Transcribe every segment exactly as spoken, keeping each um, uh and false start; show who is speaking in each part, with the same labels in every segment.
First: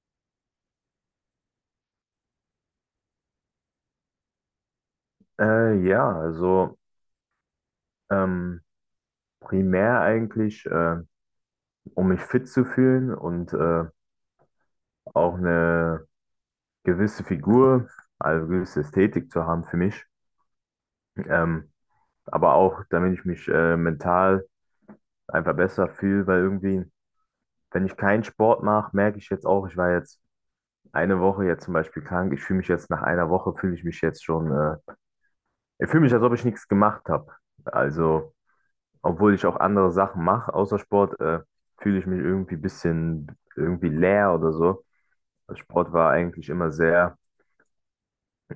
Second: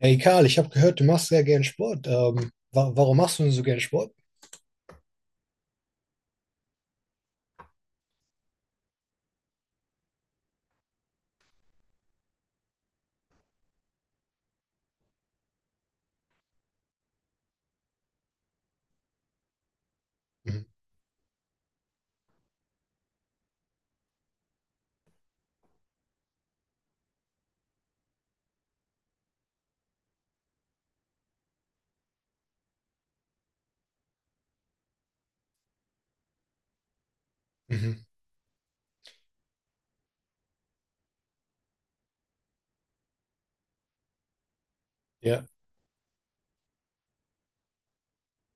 Speaker 1: Hey Karl, ich habe gehört, du machst sehr gern Sport. Ähm, wa warum machst du denn so gern Sport?
Speaker 2: Äh, ja, also ähm, primär eigentlich, äh, um mich fit zu fühlen und äh, auch eine gewisse Figur, also gewisse Ästhetik zu haben für mich.
Speaker 1: Mhm.
Speaker 2: Ähm, aber auch, damit ich mich äh, mental einfach besser fühle, weil irgendwie, wenn ich keinen Sport mache, merke ich jetzt auch, ich war jetzt eine Woche jetzt zum Beispiel krank. Ich fühle mich jetzt nach einer Woche, fühle ich mich jetzt schon, äh, ich fühle mich, als ob ich nichts gemacht habe.
Speaker 1: Mhm.
Speaker 2: Also. obwohl ich auch andere Sachen mache außer Sport, äh, fühle ich mich irgendwie ein bisschen irgendwie leer oder so.
Speaker 1: Ja.
Speaker 2: Also Sport war eigentlich immer sehr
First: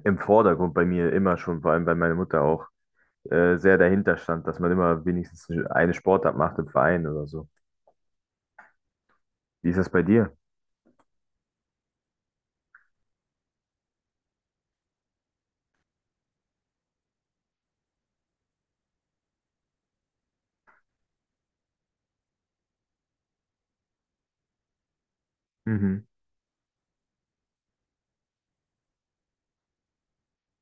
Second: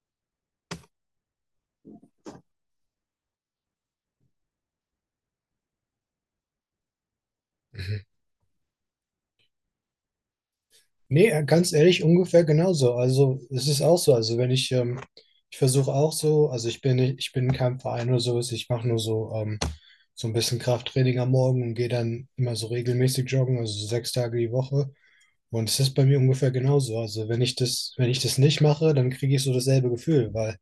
Speaker 2: im Vordergrund bei mir, immer schon, vor allem weil meine Mutter auch äh, sehr dahinter stand, dass man immer wenigstens eine Sportart macht im Verein oder so.
Speaker 1: Mhm.
Speaker 2: Wie ist das bei dir?
Speaker 1: Nee, äh, ganz ehrlich, ungefähr genauso. Also es ist auch so. Also wenn ich, ähm, ich versuche auch so, also ich bin nicht, ich bin in keinem Verein oder sowas, ich mache nur so, ähm, so ein bisschen Krafttraining am Morgen und gehe dann immer so regelmäßig joggen, also so sechs Tage die Woche. Und es ist bei
Speaker 2: Mhm.
Speaker 1: mir ungefähr genauso. Also wenn ich das, wenn ich das nicht mache, dann kriege ich so dasselbe Gefühl, weil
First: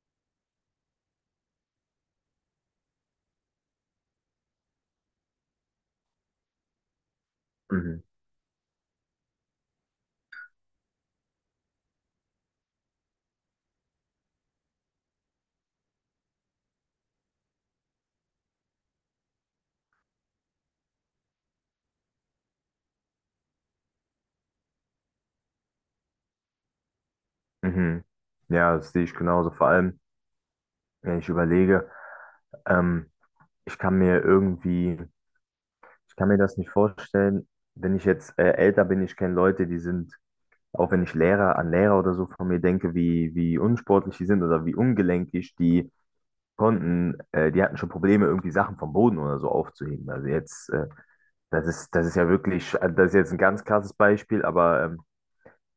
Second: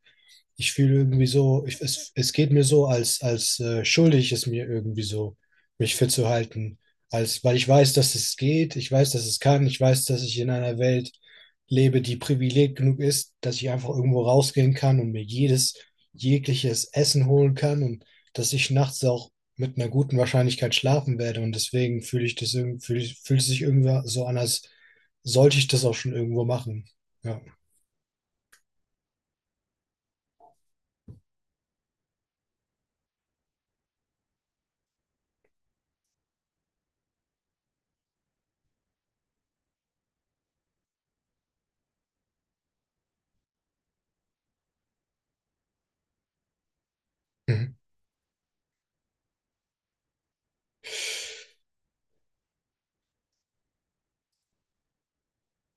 Speaker 1: ich fühle irgendwie so, ich, es, es geht mir so, als, als äh, schuldig ist mir irgendwie so, mich fit zu halten. Als, weil ich weiß,
Speaker 2: Mhm.
Speaker 1: dass es geht, ich weiß, dass es kann, ich weiß, dass ich in einer Welt lebe, die privilegiert genug ist, dass ich einfach irgendwo rausgehen kann und mir jedes, jegliches Essen holen kann und dass ich nachts auch mit einer guten Wahrscheinlichkeit schlafen werde. Und deswegen fühle ich das irgendwie, fühl, fühlt es sich irgendwie so an, als sollte ich das auch schon irgendwo machen. Ja,
Speaker 2: Mhm. Ja, das sehe ich genauso. Vor allem, wenn ich überlege, ähm, ich kann mir irgendwie, ich kann mir das nicht vorstellen, wenn ich jetzt äh, älter bin. Ich kenne Leute, die sind. Auch wenn ich Lehrer an Lehrer oder so von mir denke, wie, wie unsportlich die sind oder wie ungelenkig, die konnten, äh, die
Speaker 1: Mhm.
Speaker 2: hatten schon Probleme, irgendwie Sachen vom Boden oder so aufzuheben. Also jetzt, äh, das ist, das ist ja wirklich, also das ist jetzt ein ganz krasses Beispiel, aber ähm,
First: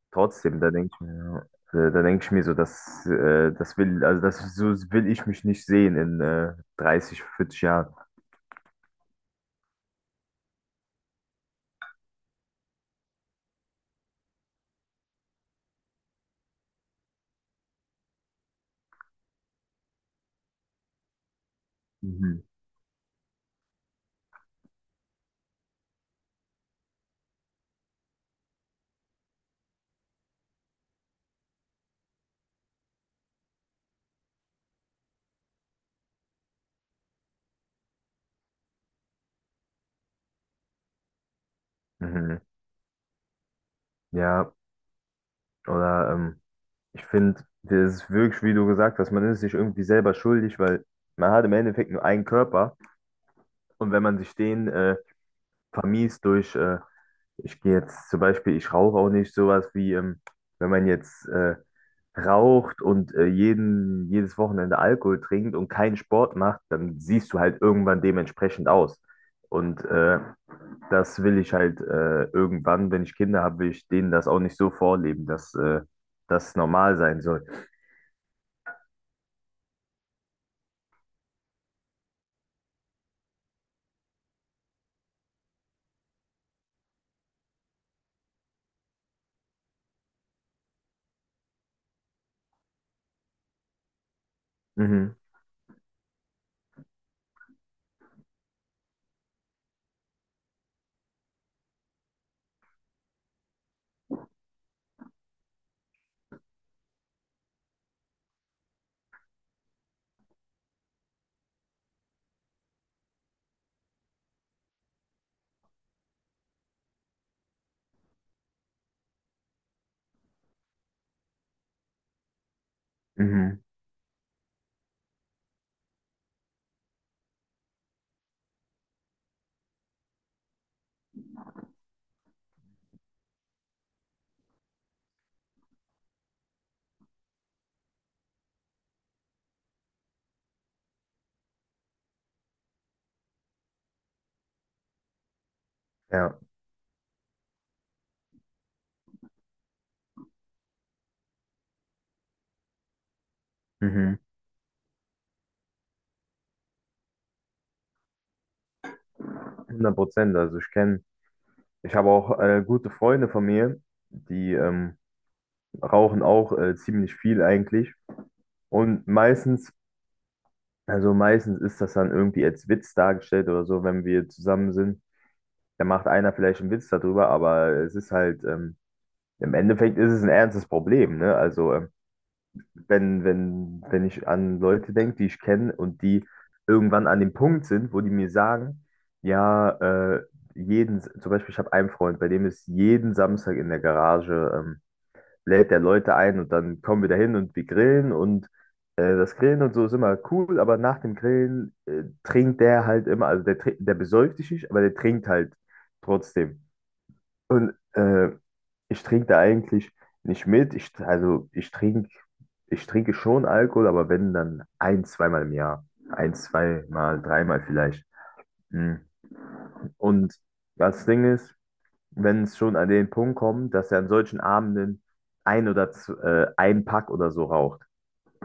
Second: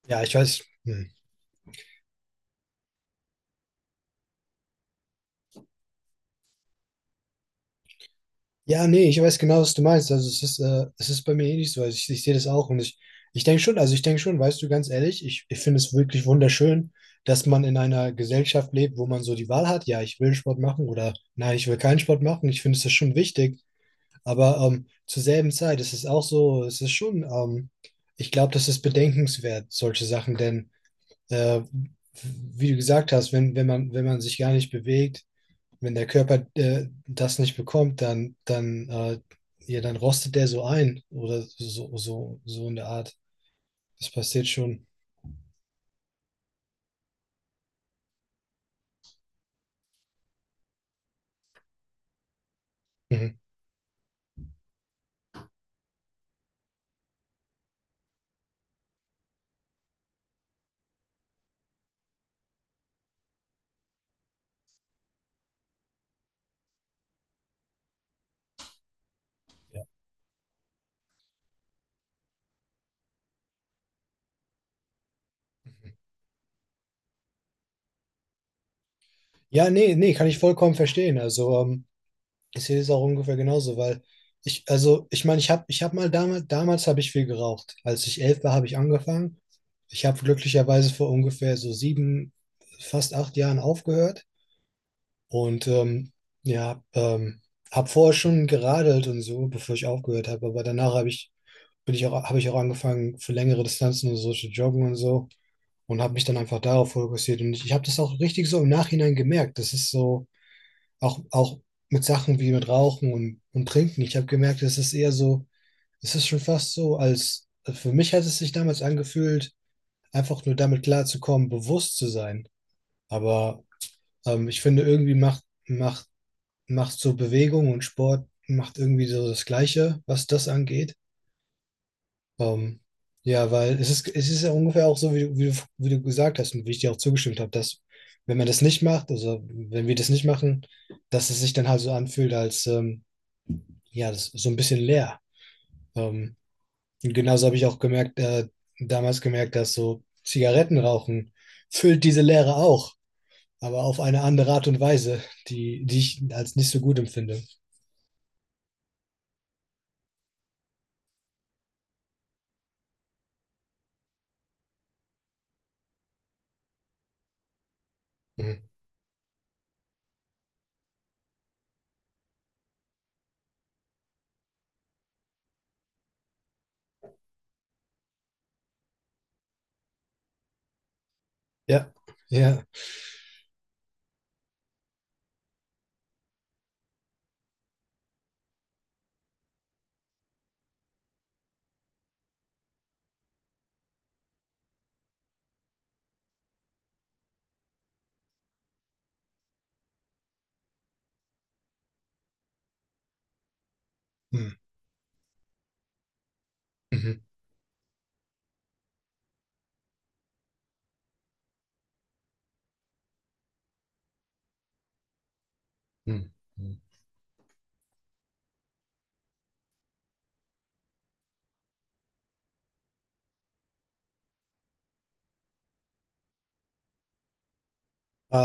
Speaker 1: Ja, ich
Speaker 2: trotzdem,
Speaker 1: weiß.
Speaker 2: da denke ich
Speaker 1: Hm.
Speaker 2: mir, äh, da denke ich mir so, das, äh, das will, also das so will ich mich nicht sehen in äh, dreißig, vierzig Jahren.
Speaker 1: Ja, nee, ich weiß genau, was du meinst. Also es ist, äh, es ist bei mir ähnlich so. Also ich, ich sehe das auch und ich, ich denke schon, also ich denke schon, weißt du, ganz ehrlich, ich, ich finde es wirklich wunderschön, dass man in einer Gesellschaft lebt, wo man so die Wahl hat, ja, ich will Sport machen oder nein, ich will keinen Sport
Speaker 2: Mhm.
Speaker 1: machen. Ich finde, es ist schon wichtig. Aber ähm, zur selben Zeit ist es auch so, es ist schon, ähm, ich glaube, das ist bedenkenswert, solche Sachen, denn äh, wie du gesagt hast, wenn, wenn man, wenn man sich gar nicht bewegt, wenn der Körper äh, das nicht bekommt, dann, dann, äh, ja, dann rostet der so ein oder so, so,
Speaker 2: Mhm.
Speaker 1: so in der Art. Das passiert
Speaker 2: Ja,
Speaker 1: schon.
Speaker 2: oder ähm, Ich finde, das ist wirklich, wie du gesagt hast, man ist sich irgendwie selber schuldig, weil man hat im Endeffekt nur einen Körper
Speaker 1: Mhm.
Speaker 2: und wenn man sich den äh, vermiest durch, äh, ich gehe jetzt zum Beispiel, ich rauche auch nicht sowas wie, ähm, wenn man jetzt äh, raucht und äh, jeden, jedes Wochenende Alkohol trinkt und keinen Sport macht, dann siehst du halt irgendwann dementsprechend aus. Und
Speaker 1: Ja.
Speaker 2: äh, das will ich halt äh, irgendwann, wenn ich Kinder habe, will ich denen das auch nicht so vorleben, dass äh, das normal sein soll.
Speaker 1: Ja, nee, nee, kann ich vollkommen verstehen. Also, ähm, ich sehe das auch ungefähr genauso, weil ich, also, ich meine, ich habe, ich habe mal damals, damals habe ich viel geraucht. Als ich elf war, habe ich angefangen. Ich habe glücklicherweise vor ungefähr so sieben, fast acht Jahren aufgehört.
Speaker 2: Mhm.
Speaker 1: Und ähm, ja, ähm, habe vorher schon geradelt und so, bevor ich aufgehört habe. Aber danach habe ich, bin ich auch, habe ich auch angefangen, für längere Distanzen und so zu joggen und so. Und habe mich dann einfach darauf fokussiert. Und ich, ich habe das auch richtig so im Nachhinein gemerkt. Das ist so, auch, auch mit Sachen wie mit Rauchen und, und Trinken. Ich habe gemerkt, es ist eher so, es ist schon fast so, als für mich hat es sich damals angefühlt, einfach nur damit klarzukommen, bewusst zu sein.
Speaker 2: Mhm.
Speaker 1: Aber ähm, ich finde, irgendwie macht, macht macht so Bewegung, und Sport macht irgendwie so das Gleiche, was das angeht. Ähm, ja, weil es ist, es ist ja ungefähr auch so, wie, du- wie, du- wie du gesagt hast und wie ich dir auch zugestimmt habe, dass wenn man das nicht macht, also wenn wir das nicht machen, dass es sich dann halt so anfühlt, als ähm, ja, das ist so ein bisschen leer. Ähm,
Speaker 2: Ja,
Speaker 1: und genauso habe ich auch gemerkt, äh, damals gemerkt, dass so Zigarettenrauchen füllt diese Leere auch, aber auf
Speaker 2: mhm.
Speaker 1: eine andere Art und Weise, die, die ich als nicht so gut empfinde.
Speaker 2: hundert Prozent. Also ich kenne, ich habe auch äh, gute Freunde von mir, die ähm, rauchen auch äh, ziemlich viel eigentlich.
Speaker 1: Mhm.
Speaker 2: Und meistens, also meistens ist das dann irgendwie als Witz dargestellt oder so, wenn wir zusammen sind. Da macht einer vielleicht einen Witz darüber, aber es ist halt, ähm, im Endeffekt ist es ein ernstes Problem, ne? Also ähm,
Speaker 1: Ja, ja.
Speaker 2: wenn, wenn, wenn ich an Leute denke, die ich kenne und die irgendwann an dem Punkt sind, wo die mir sagen, ja, äh, jeden, zum Beispiel, ich habe einen Freund, bei dem ist jeden Samstag in der Garage, ähm, lädt der Leute ein und dann kommen wir dahin und wir grillen und äh, das Grillen und so ist immer cool, aber nach dem Grillen äh, trinkt der halt immer, also der, trin- der besäuft sich
Speaker 1: Mhm.
Speaker 2: nicht, aber der trinkt halt trotzdem.
Speaker 1: Mhm.
Speaker 2: Und äh, ich trinke da eigentlich nicht mit. Ich, also ich trinke, ich trinke schon Alkohol, aber wenn, dann ein, zweimal im Jahr.
Speaker 1: Mhm.
Speaker 2: Ein,
Speaker 1: Mhm.
Speaker 2: zweimal, dreimal vielleicht. Hm. Und das Ding ist, wenn es schon an den Punkt kommt, dass er an solchen Abenden ein oder z- äh, ein Pack oder so raucht.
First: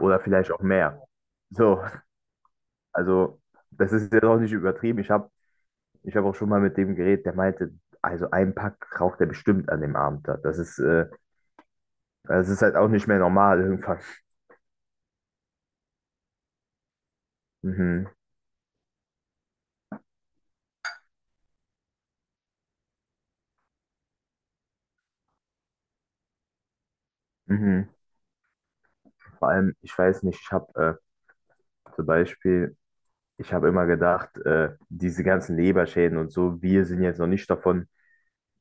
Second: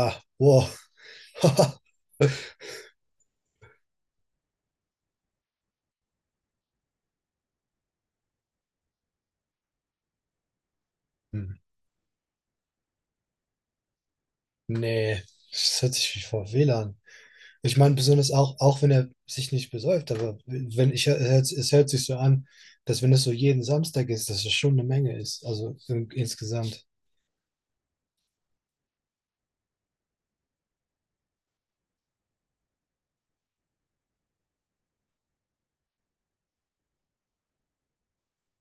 Speaker 2: Oder vielleicht auch
Speaker 1: wow.
Speaker 2: mehr. So, also das ist jetzt auch nicht übertrieben. Ich habe ich hab auch schon mal mit dem geredet, der meinte, also ein Pack raucht er bestimmt an dem Abend. da. Das ist, äh,
Speaker 1: Mhm.
Speaker 2: das ist halt auch nicht mehr normal irgendwann.
Speaker 1: Nee, das hört sich wie vor we lan. Ich meine,
Speaker 2: Mhm,
Speaker 1: besonders auch, auch wenn er sich nicht besäuft, aber wenn ich, es hört, es hört sich so an, dass wenn es so jeden Samstag ist, dass es schon eine Menge ist. Also in, insgesamt.
Speaker 2: mhm. Vor allem, ich weiß nicht, ich habe äh, zum Beispiel, ich habe immer gedacht, äh, diese ganzen Leberschäden und so, wir sind jetzt noch nicht davon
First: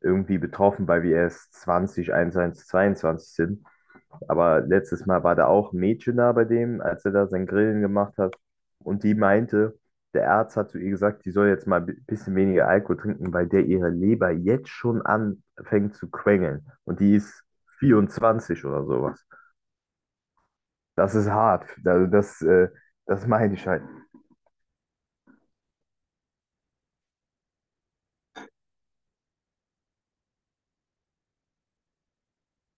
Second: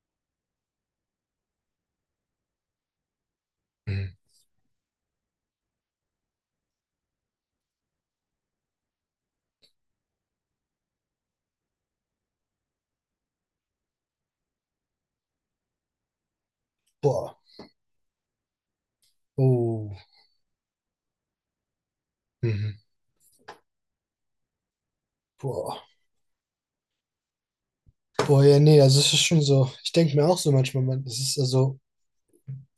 Speaker 2: irgendwie betroffen, weil wir erst zwanzig einundzwanzig zweiundzwanzig sind.
Speaker 1: Mhm.
Speaker 2: Aber letztes Mal war da auch ein Mädchen da bei dem, als er da sein Grillen gemacht hat. Und die meinte, der Arzt hat zu ihr gesagt, die soll jetzt mal ein bisschen weniger Alkohol trinken, weil der ihre Leber jetzt schon anfängt zu quengeln. Und die
Speaker 1: Boah.
Speaker 2: ist vierundzwanzig oder sowas.
Speaker 1: Oh.
Speaker 2: Das ist hart. Also das, äh,
Speaker 1: Mhm.
Speaker 2: das meine ich halt.
Speaker 1: Boah. Boah, ja, nee, also es ist schon so. Ich denke mir auch so manchmal, man, es ist also,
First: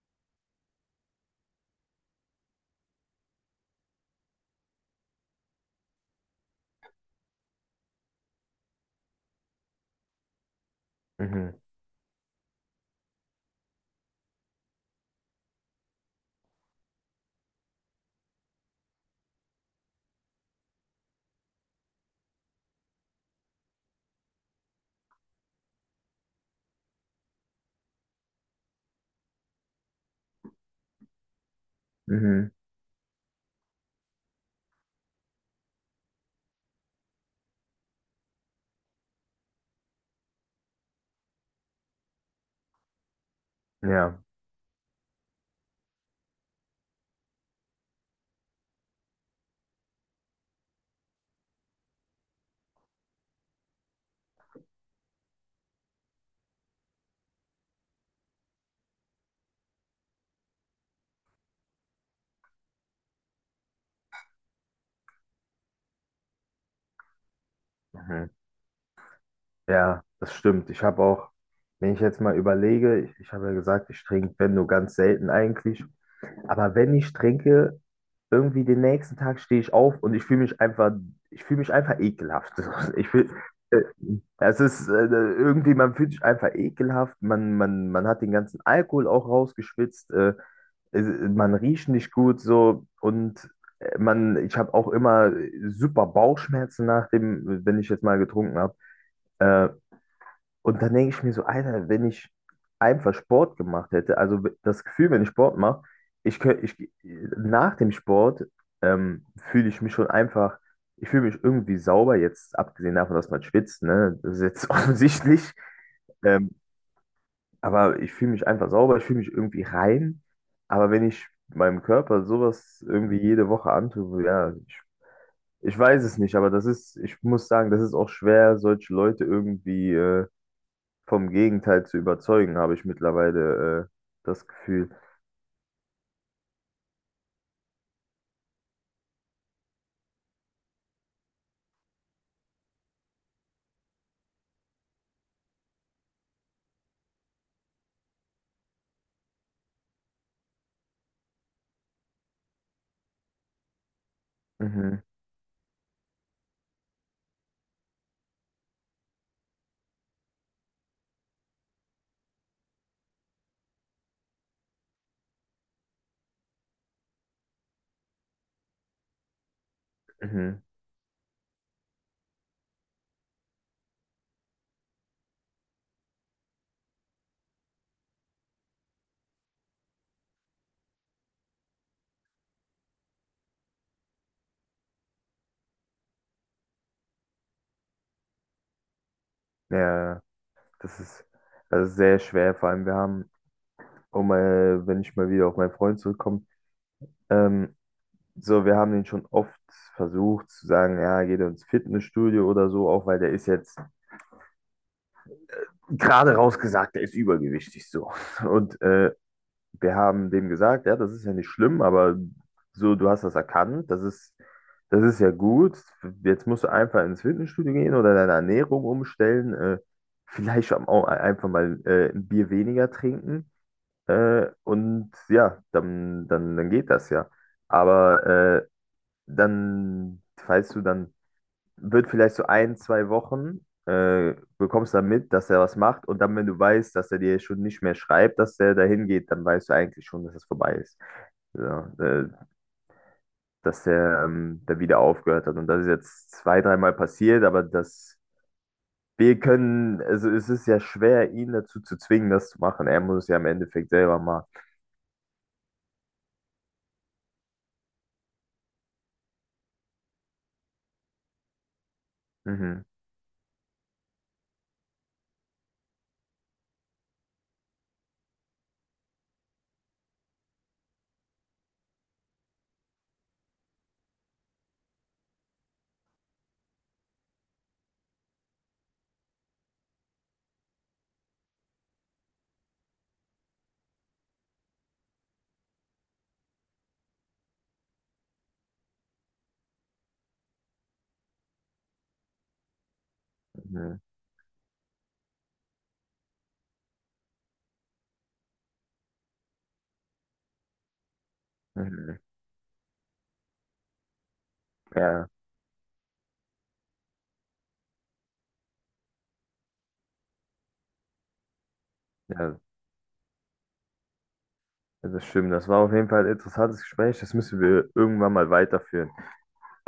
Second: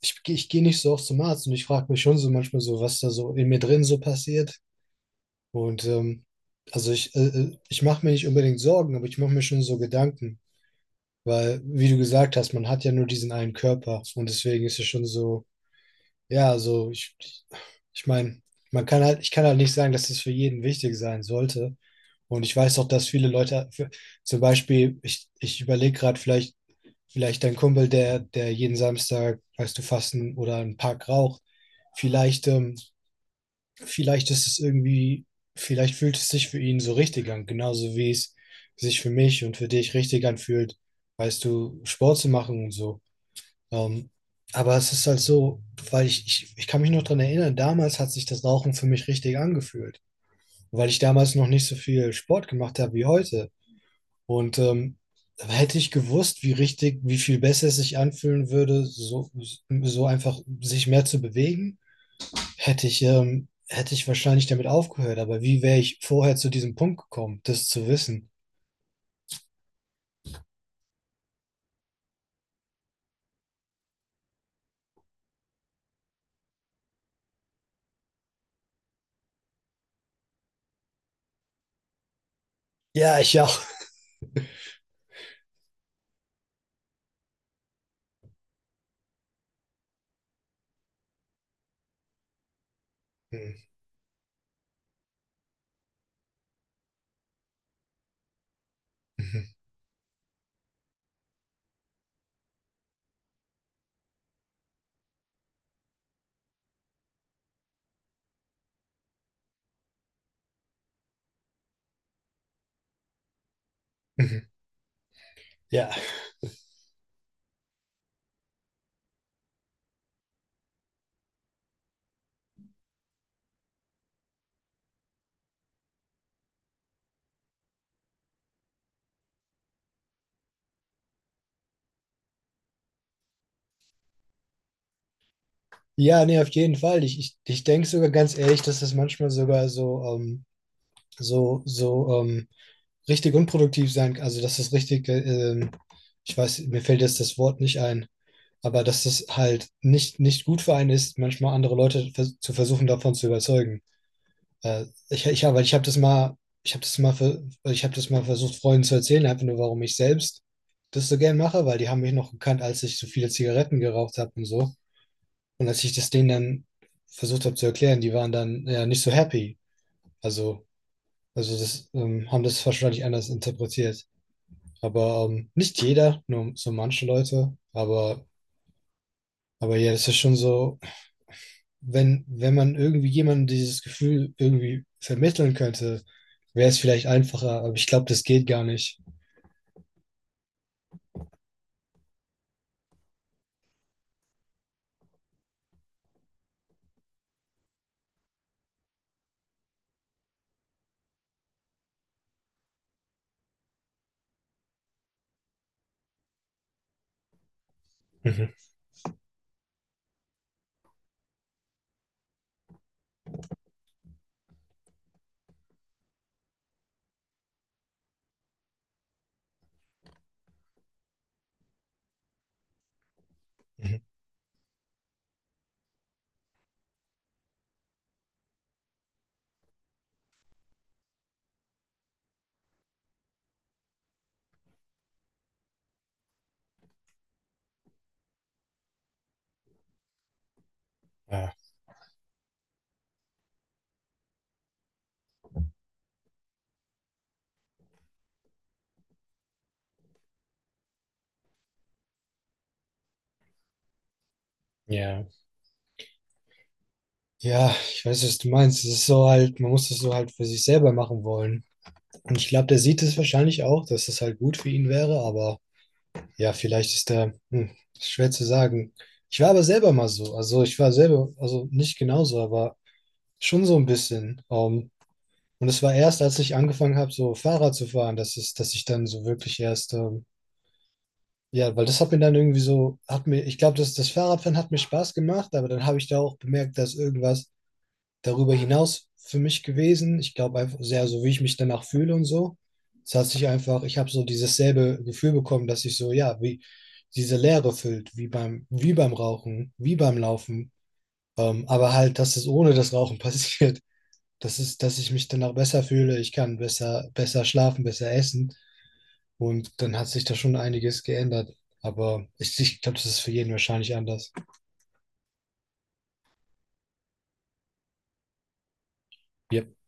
Speaker 1: ich, geh- ich gehe nicht so oft zum Arzt und ich frage mich schon so manchmal so, was da so in mir drin so passiert. Und ähm, also ich, äh, äh, ich mache mir nicht unbedingt Sorgen, aber ich mache mir schon so Gedanken, weil,
Speaker 2: Mhm.
Speaker 1: wie du gesagt hast, man hat ja nur diesen einen Körper, und deswegen ist es schon so, ja, so ich, ich meine, man kann halt, ich kann halt nicht sagen, dass es für jeden wichtig sein sollte. Und ich weiß auch, dass viele Leute, für, zum Beispiel, ich, ich überlege gerade vielleicht, vielleicht dein Kumpel, der, der jeden Samstag, weißt du, fasten oder einen Pack raucht, vielleicht
Speaker 2: Mhm.
Speaker 1: ähm, vielleicht ist es irgendwie, vielleicht fühlt es sich für ihn so richtig an, genauso wie es sich für mich und für dich richtig anfühlt, weißt du, Sport zu machen und so. Ähm,
Speaker 2: Ja.
Speaker 1: aber es ist halt so, weil ich, ich, ich kann mich noch dran erinnern, damals hat sich das Rauchen für mich richtig angefühlt, weil ich damals noch nicht so viel Sport gemacht habe wie heute. Und ähm, hätte ich gewusst, wie richtig, wie viel besser es sich anfühlen würde, so, so einfach sich mehr zu bewegen, hätte ich, ähm, hätte ich wahrscheinlich damit aufgehört, aber wie wäre ich vorher zu diesem Punkt gekommen, das zu wissen?
Speaker 2: Mhm. Ja, das stimmt. Ich habe auch, wenn ich jetzt mal überlege, ich, ich habe ja gesagt, ich trinke, wenn nur ganz selten eigentlich. Aber wenn ich trinke, irgendwie den nächsten Tag stehe ich auf und ich fühle mich einfach, ich fühle mich einfach ekelhaft. Ich
Speaker 1: Ja,
Speaker 2: fühl,
Speaker 1: ich auch.
Speaker 2: äh, es ist äh, irgendwie, Man fühlt sich einfach ekelhaft, man, man, man hat den ganzen Alkohol auch rausgeschwitzt, äh, es- man riecht nicht gut so und
Speaker 1: Hm,
Speaker 2: äh, man, ich habe auch immer super Bauchschmerzen nach dem, wenn ich jetzt mal getrunken habe.
Speaker 1: mhm,
Speaker 2: Äh, und dann denke ich mir so, Alter, wenn ich einfach Sport gemacht hätte, also das Gefühl, wenn ich Sport mache, ich könnte, ich, nach dem Sport ähm, fühle ich mich schon einfach, ich fühle mich irgendwie sauber, jetzt abgesehen davon, dass man schwitzt, ne? Das ist
Speaker 1: mhm.
Speaker 2: jetzt offensichtlich.
Speaker 1: Ja.
Speaker 2: Ähm, aber ich fühle mich einfach sauber, ich fühle mich irgendwie rein. Aber wenn ich meinem Körper sowas irgendwie jede Woche antue, so, ja, ich, ich weiß es nicht, aber das ist, ich muss sagen, das ist auch schwer, solche Leute irgendwie äh, vom Gegenteil zu überzeugen, habe ich mittlerweile äh, das Gefühl.
Speaker 1: Ja, nee, auf jeden Fall. Ich, ich, ich denke sogar ganz ehrlich, dass das manchmal sogar so, ähm, so, so ähm, richtig unproduktiv sein kann. Also, dass das richtig, äh, ähm, ich weiß, mir fällt jetzt das Wort nicht ein, aber dass das halt nicht, nicht gut für einen ist, manchmal andere Leute vers zu versuchen, davon zu überzeugen. Äh,
Speaker 2: Mhm,
Speaker 1: ich, ich, habe weil ich habe das mal, ich habe das mal, ver- ich habe das mal versucht, Freunden zu erzählen, einfach nur, warum ich selbst das so gern mache, weil die haben mich noch gekannt, als ich so viele Zigaretten geraucht habe und so. Und als ich das denen dann versucht habe zu erklären, die waren dann ja nicht so happy.
Speaker 2: mhm.
Speaker 1: Also, also das ähm, haben das wahrscheinlich anders interpretiert. Aber ähm, nicht jeder, nur so manche Leute. Aber, aber ja, das ist schon so. wenn, wenn man irgendwie jemandem dieses Gefühl irgendwie vermitteln könnte, wäre es vielleicht einfacher, aber ich glaube, das geht gar nicht.
Speaker 2: Ja, das ist, das sehr schwer. Vor allem, wir haben, um, äh, wenn ich mal wieder auf meinen Freund zurückkomme, ähm, so, wir haben den schon oft versucht zu sagen, ja, geht ins Fitnessstudio oder so, auch weil der ist jetzt gerade rausgesagt, der ist übergewichtig so.
Speaker 1: Mhm.
Speaker 2: Und äh, wir haben dem gesagt, ja, das ist ja nicht schlimm, aber so, du hast das erkannt, das ist, das ist ja gut. Jetzt musst du einfach ins Fitnessstudio gehen oder deine Ernährung umstellen, äh, vielleicht auch einfach mal äh, ein Bier weniger trinken.
Speaker 1: Mhm.
Speaker 2: Äh, und ja, dann, dann, dann geht das ja. Aber äh, dann, weißt du, dann wird vielleicht so ein, zwei Wochen, äh, bekommst dann mit, dass er was macht und dann, wenn du weißt, dass er dir schon nicht mehr schreibt, dass er dahin geht, dann weißt du eigentlich schon, dass es vorbei ist.
Speaker 1: Ah,
Speaker 2: Ja, äh, dass er ähm, da wieder aufgehört hat und das ist jetzt zwei, dreimal passiert, aber das, wir können, also es ist ja schwer, ihn dazu zu zwingen, das zu machen. Er muss es ja im Endeffekt selber machen.
Speaker 1: ja. Ja, ich weiß, was du meinst. Es ist so halt, man muss das so halt für sich selber machen wollen. Und ich glaube, der
Speaker 2: Mhm,
Speaker 1: sieht es wahrscheinlich auch, dass das halt gut für ihn wäre, aber ja, vielleicht ist der, hm, ist schwer zu sagen. Ich war aber selber mal so. Also ich war selber, also nicht genauso, aber schon so ein bisschen. Ähm, und es war erst, als ich angefangen habe, so Fahrrad zu fahren, dass es, dass ich dann so wirklich erst, ähm, ja, weil das hat mir dann irgendwie so, hat mir, ich glaube, das, das Fahrradfahren hat mir Spaß gemacht, aber dann habe ich da auch bemerkt, dass irgendwas darüber hinaus für mich gewesen. Ich glaube einfach sehr, so wie ich mich danach fühle und so. Es hat sich einfach, ich
Speaker 2: mhm,
Speaker 1: habe so dieses selbe Gefühl bekommen, dass ich so, ja, wie diese Leere füllt, wie beim, wie beim Rauchen, wie beim Laufen. Ähm, aber
Speaker 2: mhm.
Speaker 1: halt, dass es ohne das Rauchen passiert, das ist, dass ich mich
Speaker 2: Ja,
Speaker 1: danach besser fühle, ich kann besser, besser schlafen, besser essen. Und dann hat sich da schon einiges geändert. Aber ich,
Speaker 2: ja,
Speaker 1: ich glaube, das ist für jeden wahrscheinlich anders.
Speaker 2: das stimmt. Das war auf jeden Fall ein interessantes Gespräch. Das müssen wir irgendwann mal weiterführen.
Speaker 1: Wie,